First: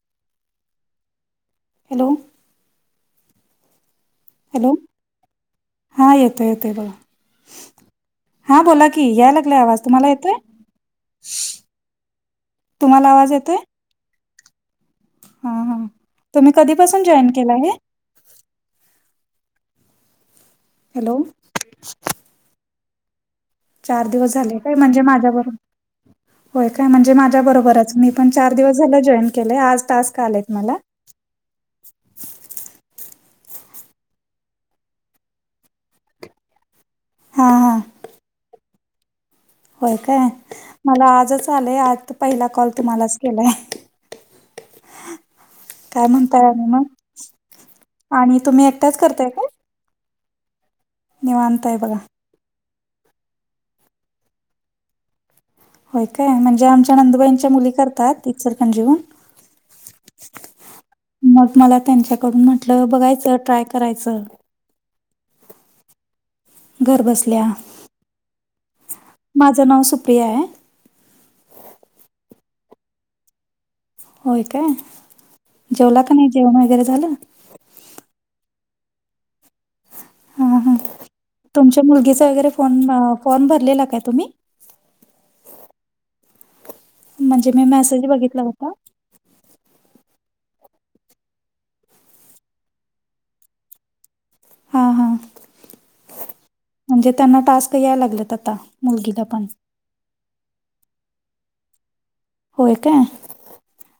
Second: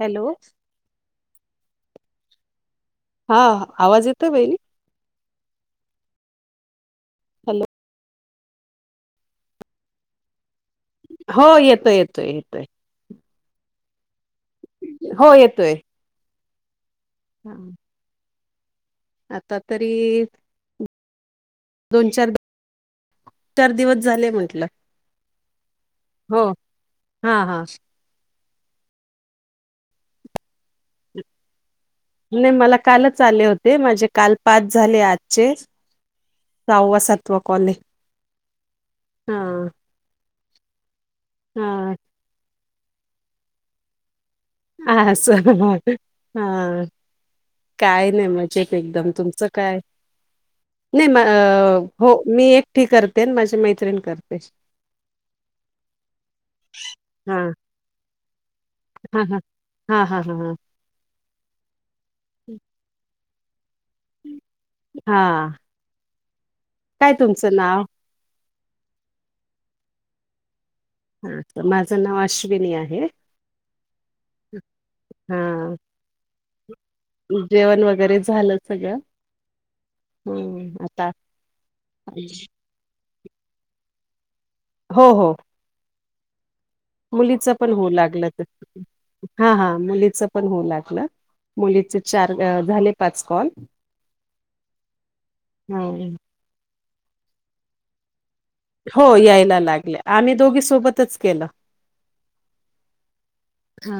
Hello. Hello. हा आवाज येतो बा हॅलो हा येतोय येतोय बघा. हॅलो. हा बोला की याय लागलाय आवाज तुम्हाला येतोय? हो येतोय येतोय येतोय तुम्हाला आवाज येतोय हो हा येतोय हा तुम्ही कधीपासून जॉईन केला हा आहे आता तरी हॅलो दोन चार चार दिवस झाले काय म्हणजे माझ्या बरोबर हो होय काय म्हणजे हा माझ्या हा बरोबरच मी आपण चार दिवस झाला जॉईन केलेय आज तास का आलेत मला हम नाही मला कालच आले होते माझे काल पाच झाले आजचे सवसत्व हा कोले हा हा होय काय मला आजच आलंय आज पहिला कॉल तुम्हालाच केलाय ह स काय म्हणताय हा आणि मग काय नाही आणि म्हजे तुम्ही एक एकटाच एकदम करताय तुमचं काय नाही म निवांत आहे बघा हो मी एकठीी करते माझी मैत्रिणी करतेस होय काय म्हणजे आमच्या हा नंदुबाईंच्या मुली करतात तसारखान जीवन हा हा हा हा हा मग मला त्यांच्याकडून म्हटलं बघायचं ट्राय करायचं हा घर काय बसल्या तुमचं नाव माझं नाव सुप्रिया आहे हा तर माझं नाव अश्विनी आहे होय काय हा जेवला का नाही जेवण वगैरे झालं जेवण वगैरे झालं सगळं हां हां हम्म आता तुमच्या मुलगीचा वगैरे फोन फॉर्म भरलेला काय तुम्ही हो हो मुलीच म्हणजे मी पण होऊ मेसेज लागलं बघितला तर होता हा हा मुलीच पण होऊ लागलं मुलीचे चार झाले पाच कॉल हां हां हम म्हणजे त्यांना टास्क याय लागलेत आता हो मुलगीला पण यायला लागले आम्ही दोघी सोबतच केलं होय काय हा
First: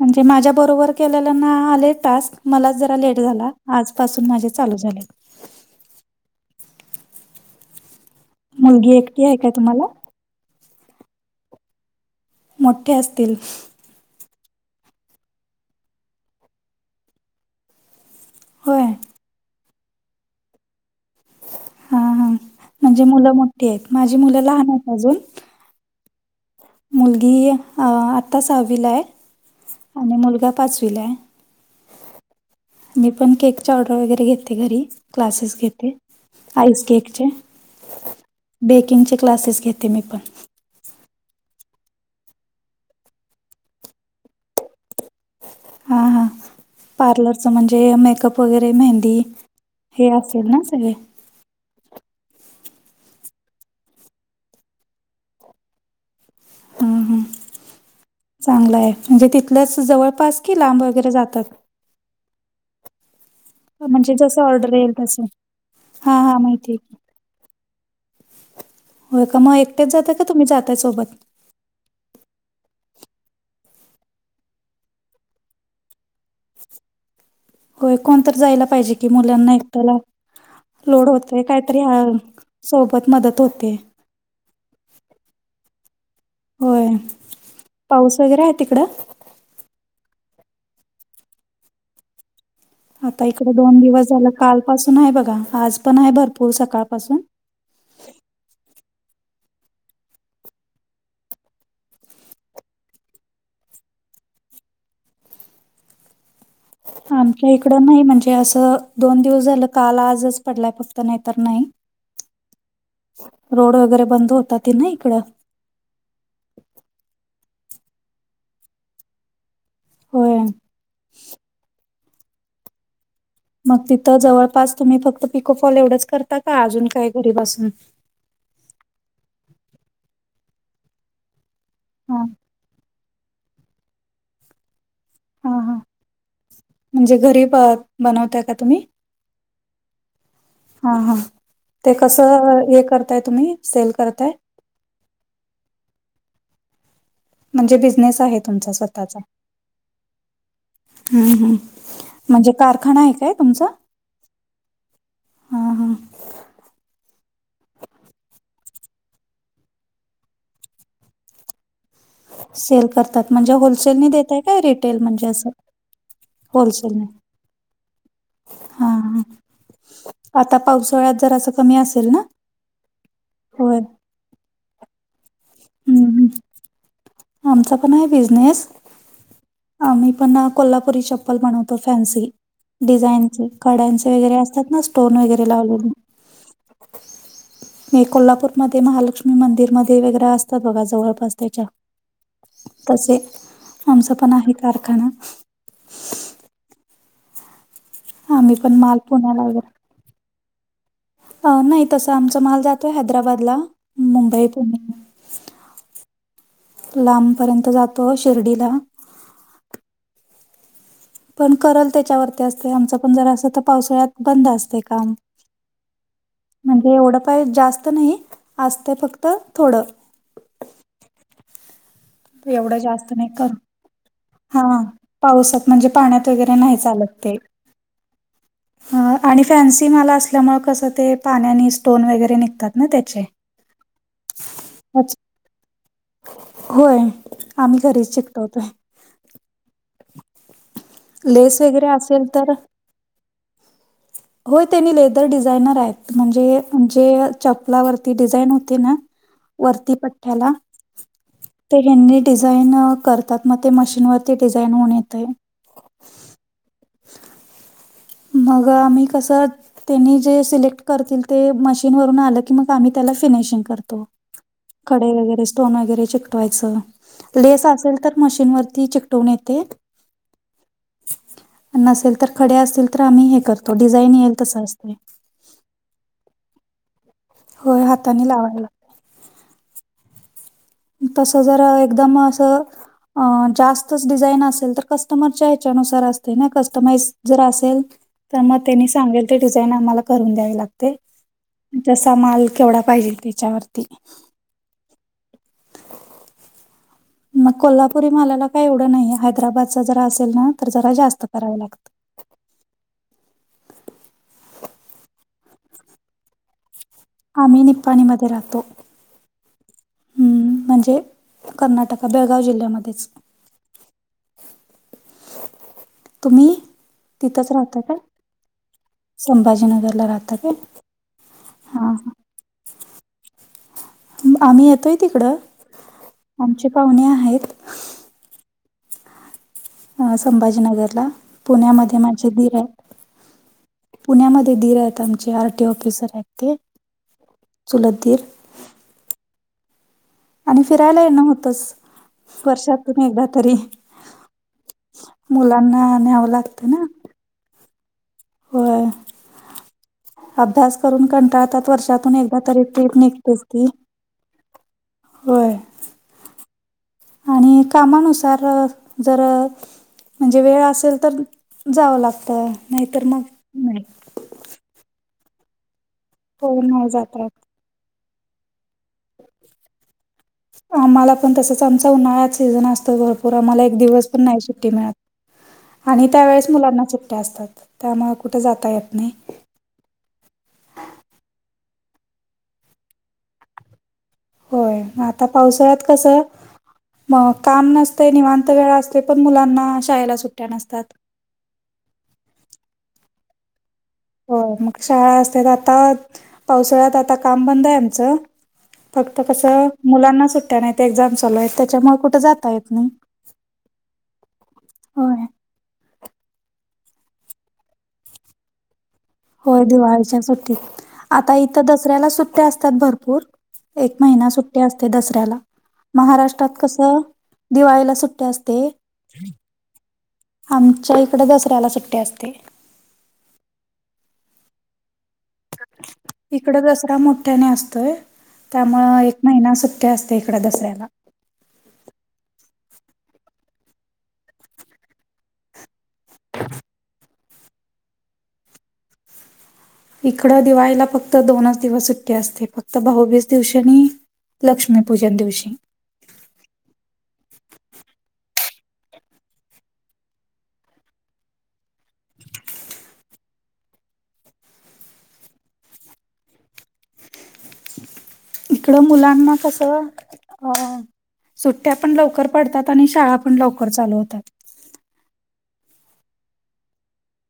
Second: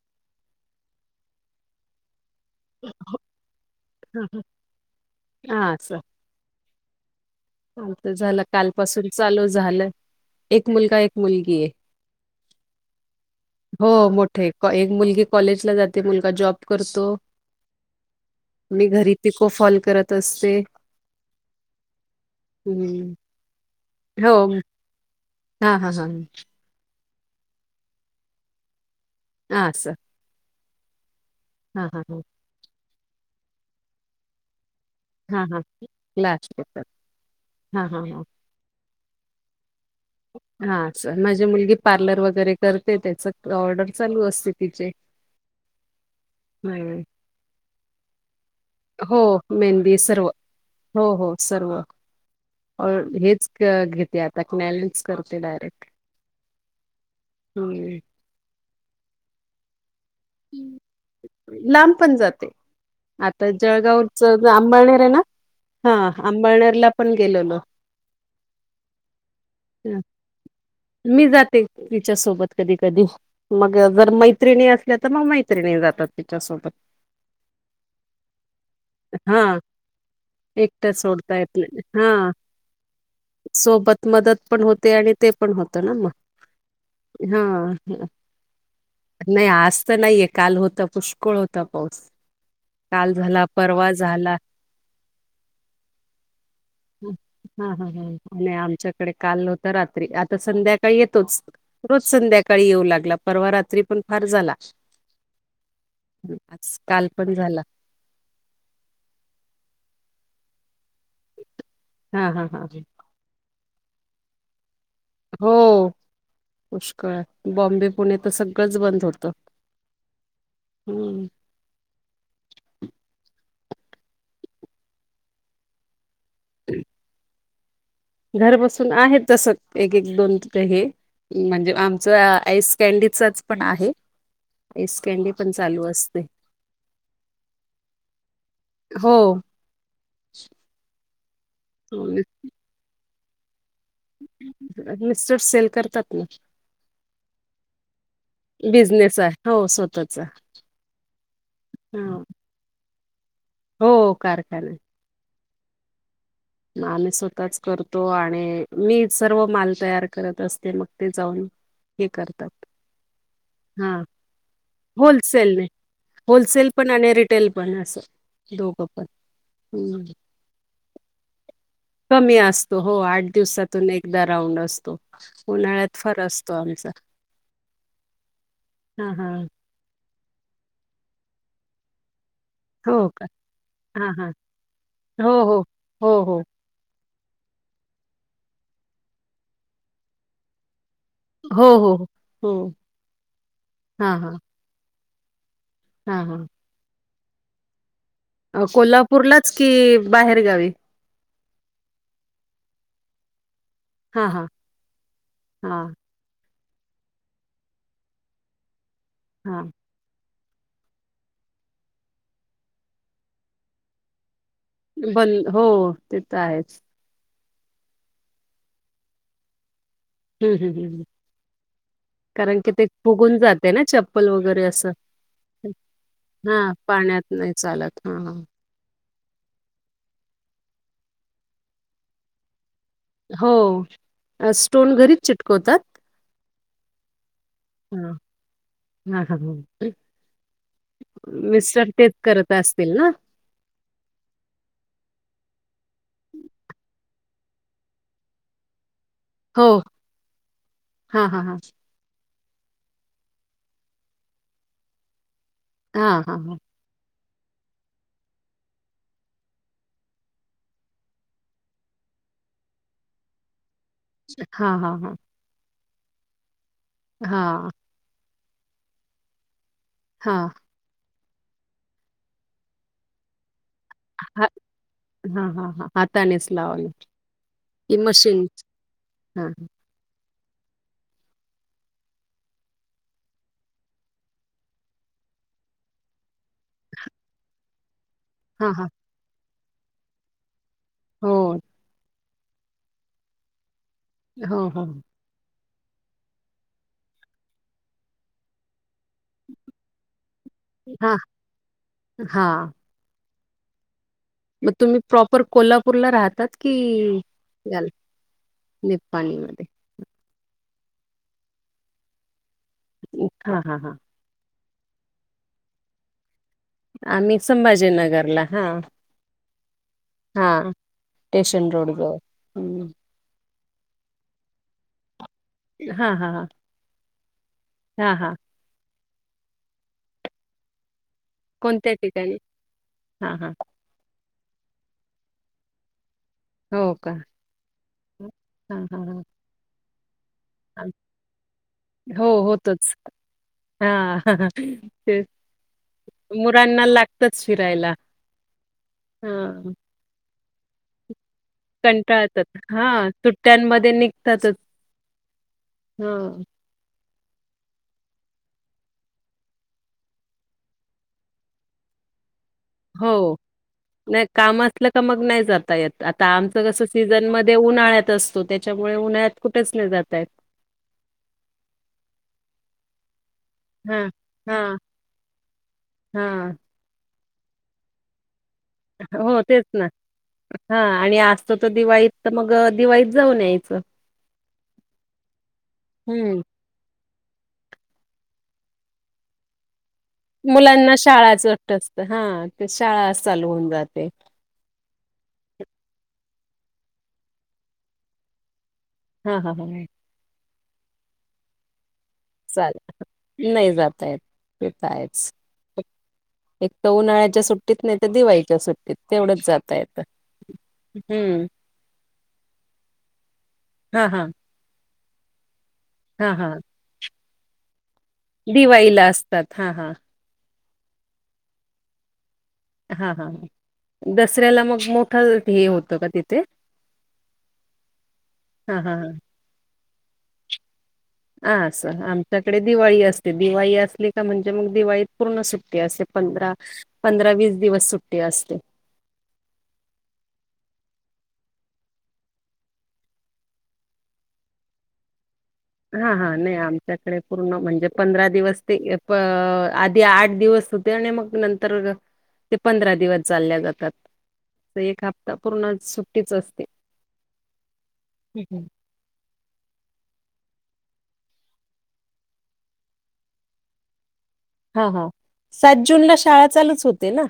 म्हणजे माझ्या बरोबर केलेल्यांना आले टास्क मला जरा हो, लेट झाला हा, आजपासून हा. माझे चालू झाले हा स आलत झालं काल मुलगी पासून एकटी आहे चालू काय तुम्हाला झालं एक मुलगा एक मुलगी आहे मोठे असतील हो मोठे एक मुलगी कॉलेजला जाते मुलगा जॉब करतो मी होय घरी तिको फॉल करत असते हा हा म्हणजे हम्म मुलं मोठी आहेत माझी मुलं लहान आहेत अजून हा हा हा ह मुलगी आत्ताच हहावी ला आहे हा सर आणि मुलगा पाचवीला आहे हा हा हा मी पण केकचा ऑर्डर वगैरे घेते घरी हां, क्लासेस हां. घेते क्लास आईस घेतात. केकचे हां, हां, हां. बेकिंगचे क्लासेस घेते मी पण हा स माझी मुलगी पार्लर वगैरे करते त्याच ऑर्डर चालू असते तिचे हा हा हं. पार्लरच म्हणजे मेकअप पैरे म हो मेहंदी सर्व हो हो सर्व हेच घेते आता क्ॅलच करते डायरेक्ट ह हां हम् चांगला आहे म्हणजे तिथलंच जवळपास की लांब वगैरे जातात लांब पण जाते आता म्हणजे जळगावच जसं ऑर्डर येईल आंबाळनेर आहे ना तसं हा हां हां आंबाळनेरला पण गेलेलो हो का मग एकट्याच जातय का तुम्ही जाताय सोबत प्रे तिच्या सोबत कधी कधी मग जर मैत्रिणी अस आता मग मैत्रिणी जातात तिच्यासोबत होय कोणत जायला पाहिजे कि मुलांना ऐकताला एकटा सोडताय आपल्या हा सोबत मदत होते. सोबत मदत पण होते आणि ते पण होतं ना मग होय हा हा. पाऊस वगैरे आहे तिकडं नाही आज तर नाहीये काल होत पुष्कळ होता पाऊस काल आता झाला इकडे दोन परवा दिवस झालं झाला काल पासून आहे बघा आज पण आहे भरपूर सकाळ हा हा ह आणि आमच्याकडे काल नत रात्री आता संध्याकाळी येतोच रोज संध्याकाळी येऊ लागला परवा रात्री पण फार झाला आज काल पण आमच्या झाला इकडं नाही म्हणजे असं दोन दिवस झालं काल आजच पडलाक्त नाही तर नाही हा हा हा रोड वगैरे बंद होतातात ना इकड हो पुष्कळ आहे बॉम्बे पुणे तर सगळंच बंद होतं होय. हम्म मग तिथं जवळपास तुम्ही फक्त पिकोफॉल एवढंच करता का अजून काय घरीपासून घर बसून आहे तस एक एक दोन हे म्हणजे आमच हा आईस कॅनडीचच पण आहे आईस कॅडी हा हा म्हणजे घरी बनवताय का तुम्ही हो हा हा ते कस हे करताय तुम्ही सेल करताय? मिस्टर सेल करतात ना म्हणजे बिझनेस आहे तुमचा स्वतःचा बिझनेस आहे हो स्वतःचा हम्म हम्म हा. म्हणजे कारखाना आहे काय तुमचा हो कारखाना ह हां. मग आम्ही स्वतःच करतो आणि मी सर्व माल तयार करत असते मग ते जाऊन. हे कर. सेल करतात म्हणजे होलसेल देतय काय रिटेल म्हणजे असं होलसेलने होलसेल पण होलसेलने आणि रिटेल पण असं दोघं हा पण हा. आता पावसाळ्यात जर असं कमी असे कमी असतो हो आठ दिवसातून एकदा राऊंड असतो उन्हाळ्यात हम्म फार हम्म. असतो आमचा आमचा पण आहे बिझनेस हां हां आ मी पण ना कोल्हापुरी चप्पल बनवतो फॅन्सी हो का? डिझाईनचे हां कड्यांचे हां वगैरे असतात ना स्टोन हो वगैरे हो लावलेले हो हो म कोल्हापूरमध्येध्ये महालक्ष्मी मंदिरमध्येध्ये वेगरं असतात बघा जवळ हो हो हो तसे आमच पण आहे कारखाना हा हा. आम्ही अ पण माल पुण्याला कोल्हापूरलाच वगैरे की बाहेरगावी. अ नाही तस आमचा माल जातोय हैदराबादला. हा मुंबई, हा पुणे हा. लांबपर्यंत जातो शिर्डीला. हा. पण करल त्याच्यावरती असते आमच पण जरा असं तर पावसाळ्यात बंद असते. बंद हो ते तर आहेच. म्हणजे एढ. उपाय जास्त नाही असते फक्त थोडं. हम् हम् हम हम. ह. एवढं जास्त नाही फुगून कर जाते ना चप्पल वगैरे हा असं पावसात म्हणजे पाण्यात वगैरे हां नाही चालत पाण्यात ते. नाही चालत हा हा. आणि फॅन्सी माला असल्यामुळे कसं ते पाण्या स्टोन वगैरे निघतात ना त्या. हो स्टोन अच्छा. घरीच चिटकवतात. होय आम्ही घरीच चिकटवतोय. ह लेस वगैरे मिस्टर तेच असेल तर करत असतील ना. होय त्यांनी लेदर डिझायनर आहेत म्हणजे जे चपलावरती डिझाईन होते ना. हो. वरती पट्याला. हां, हां, हां. हनी डिझाईन करतात मग ते मशीन वरती डिझाईन होऊन येते. हा हा हा. मग आम्ही कस. त्यांनी जे सिलेक्ट करतील ते मशीनवरून आलं की मग आम्ही त्याला फिनिशिंग करतो. हां, हां, कडे हां. वगैरे स्टोन वगैरे चिकटवायचं हां, लेस हां. असेल तर. मशीन वरती चिकटवून येते. हा. नसेल तर खडे असतील तर आम्ही हे करतो डिझाईन येईल हां, तस असतंय. हां हां हां हातानेच लावाला होय की हाताने मशीन लावायला हां हां. तसजरा एकद मसं. जास्तच डिझाईन असेल तर कस्टमरच्या ह्याच्यानुसार असते ना कस्टमाइज जर असेल. तर मग हां, त्यांनी हां. सांगल ते डिझाईन आम्हाला करून द्यावी लागते. हो, जसा माल केवढा पाहिजे त्याच्यावरती. हो हो. मग कोल्हापुरी मला काही एवढं नाही हैदराबादच जरा असेल ना तर जरा जास्त करावे लागत. हा. मग तुम्ही प्रॉपर कोल्हापूरला राहतात की. आम्ही निपाणीमध्येध्ये राहतो. निपपाणीमध्येध्ये. हम्म म्हणजे कर्नाटक बेळगाव जिल्ह्यामध्येच हा हा हा. तुम्ही आम्ही तिथंच राहता काय संभाजीनगरला. हां, संभाजीनगरला राहता काय. हां. स्टेशन रोड हां ग हां हम्म. आम्ही येतोय तिकडं. हा हा हा. आमचे पाहुणे आहेत. हा हा. अ संभाजीनगरला कोणत्या पुण्यामध्ये ठिकाणी? माझे ीर आहेत. हां, हां. पुण्यामध्ये धर आहेत आमचे आरटी ऑफिसर आहेत. ते, हो का चुलत दीर ह ह ह आणि फिरायला येणं होतंच. हो होतच वर्षातून एकदा तरी हा ते मुलांना न्यावं लागतं ना. मुरांना लाग. तच फिरायला होय. हा. अभ्यास करून कंटाळतात. वर्षातून एकदा कंटाळतात. तरी ट्रिप हां. निघतेच की, सुट्ट्यांमध्ये होय. हा आणि कामानुसार अ जर म्हणजे वेळ असेल तर, जावं लागतं, नाहीतर मग हो. नाही. नाही काम असलं का मग नाही जात येत, आता हो आमचं कसं नाही जाता सीझन येत. म ते उन्हाळ्यात असतो, त्याच्यामुळे उन्हाळ्यात कुठेच नाही जाता येत. आम्हाला पण तसच, आमचा उन्हाळ्यात सीझन असतो भर पुरा मला एक दिवस हां. पण नाही सुट्टी हां. मिळत, आणि हां. त्यावेळेस मुलांना सु त्या असतात त्यामुळे कुठे जाता येत नाही हो तेच ना. हा, आणि असतो तर दिवाळीत तर मग दिवाळीत जाऊन यायचं. होय, पण आता पावसाळ्यात कसं हं. मग काम नसते निवांत वेळा असते पण मुलांना शाळेला सुट मुलांना शाळाच [unintelligible] असत हा, ते शाळाच चालू होऊन जाते. होय, मग शाळा असतेत, आता पावसाळ्यात आता काम बंद आहे आमचं. फक्त हां, हां, कसं हां. मुलांना सुट्ट्या नाहीत, एक्झाम चालू आहेत त्याच्यामुळे कुठे जात चाल, नाही जाता येत, ते तर होय आहेच. एक तर उन्हाळ्याच्या सुट्टीत नाही तर दिवाळीच्या सुट्टीत. तेवढंच होय जाता येतं दिवाळीच्या सुट्टीत, आता हम्म. इथं दसऱ्याला सुट्ट्या असतात भरपूर. एक हा हा महिना सुट्टी असते दसऱ्याला, हा हा महाराष्ट्रात कसं दिवाळीला सुट्टी असते. दिवाळीला असतात हा हा आमच्या इकडे दसऱ्याला सुट्टी असते. हा हा, दसऱ्याला मग मो इकडं दसरा मोठ्याने असतोय, हा हा त्यामुळं हा एक महिना सु ते असते इकडं दसऱ्याला. हा असं, आमच्याकडे दिवाळी असते, दिवाळी असली का म्हणजे मग दिवाळीत पूर्ण सुट्टी असे पंधरा पंधरा वीस दिवस सुट्टी असते. इकडं दिवाळीला फक्त दोनच दिवस सुट्टी असते, फक्त भाऊबीज दिवशी नि लक्ष्मी पूजन दिवशी हा हा, नाही आमच्याकडे पूर्ण म्हणजे पंधरा दिवस ते आधी आठ दिवस सु ते आणि मग नंतर ते पंधरा दिवस चालल्या जातात. त एक हप्ता पूर्ण सुट्टीच असते. [inaudible] हम्म हम्म इकडं मुलांना कसं अ सुट्ट्या पण लवकर पडतात आणि शाळा पण लवकर चालू होतात. हा हा, सात जून ला शाळा चालूच होते ना?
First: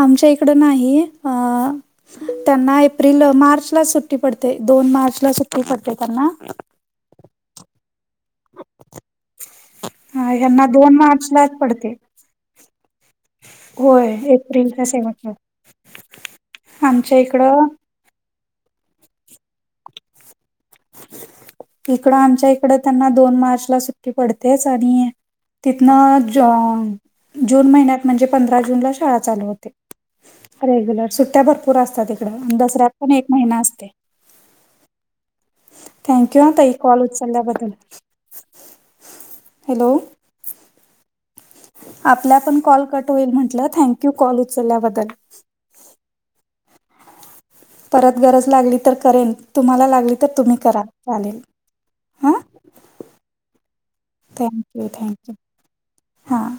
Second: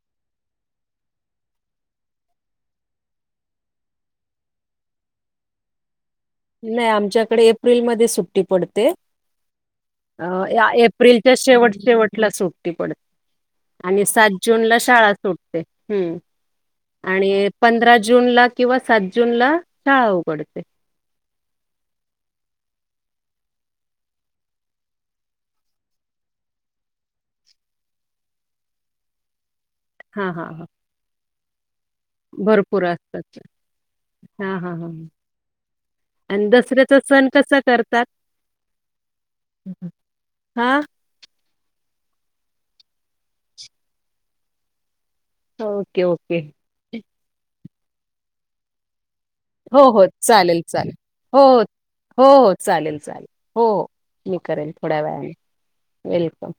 आमच्या इकडं नाही. अ त्यांना एप्रिल अ मार्चलाच सुट्टी पडते, दोन मार्चला सुट्टी पडते त्यांना. नाही आमच्याकडे एप्रिलमध्येच सुट्टी पडते. ह्यांना अ दोन एप्रिलच्या मार्चलाच शेवट पडते. शेवटला सुट्टी पडते. आणि होय सात जून ला एप्रिलच्या शाळा शेवटला. सुटते, हम्म. आमच्या आणि इकडं पंधरा जून ला किंवा सात जून ला शाळा उघडते. इकडं आमच्या इकडं त्यांना दोन मार्च ला सुट्टी पडतेच आणि तिथनं जो जुन महिन्यात म्हणजे पंधरा जूनला शाळा चालू होते. हा हा हा रेग्युलर, सुट्ट्या भरपूर असतात इकडं, आणि भरपूर दसऱ्यात पण एक असतात महिना असते. हा हा हा ह थँक्यू आणि हा ताई दसऱ्याचा कॉल सण कसा उचलल्याबद्दल. करतात? हॅलो हा आपल्या आपण कॉल कट होईल म्हटलं, थँक यू कॉल उचलल्याबद्दल. ओके ओके परत गरज लागली तर करेन हो तुम्हाला हो लागली तर तुम्ही चालेल करा चालेल हो हो हो हां हो चालेल चालेल हो मी करेन थँक्यू थोड्या वेळाने थँक्यू हां वेलकम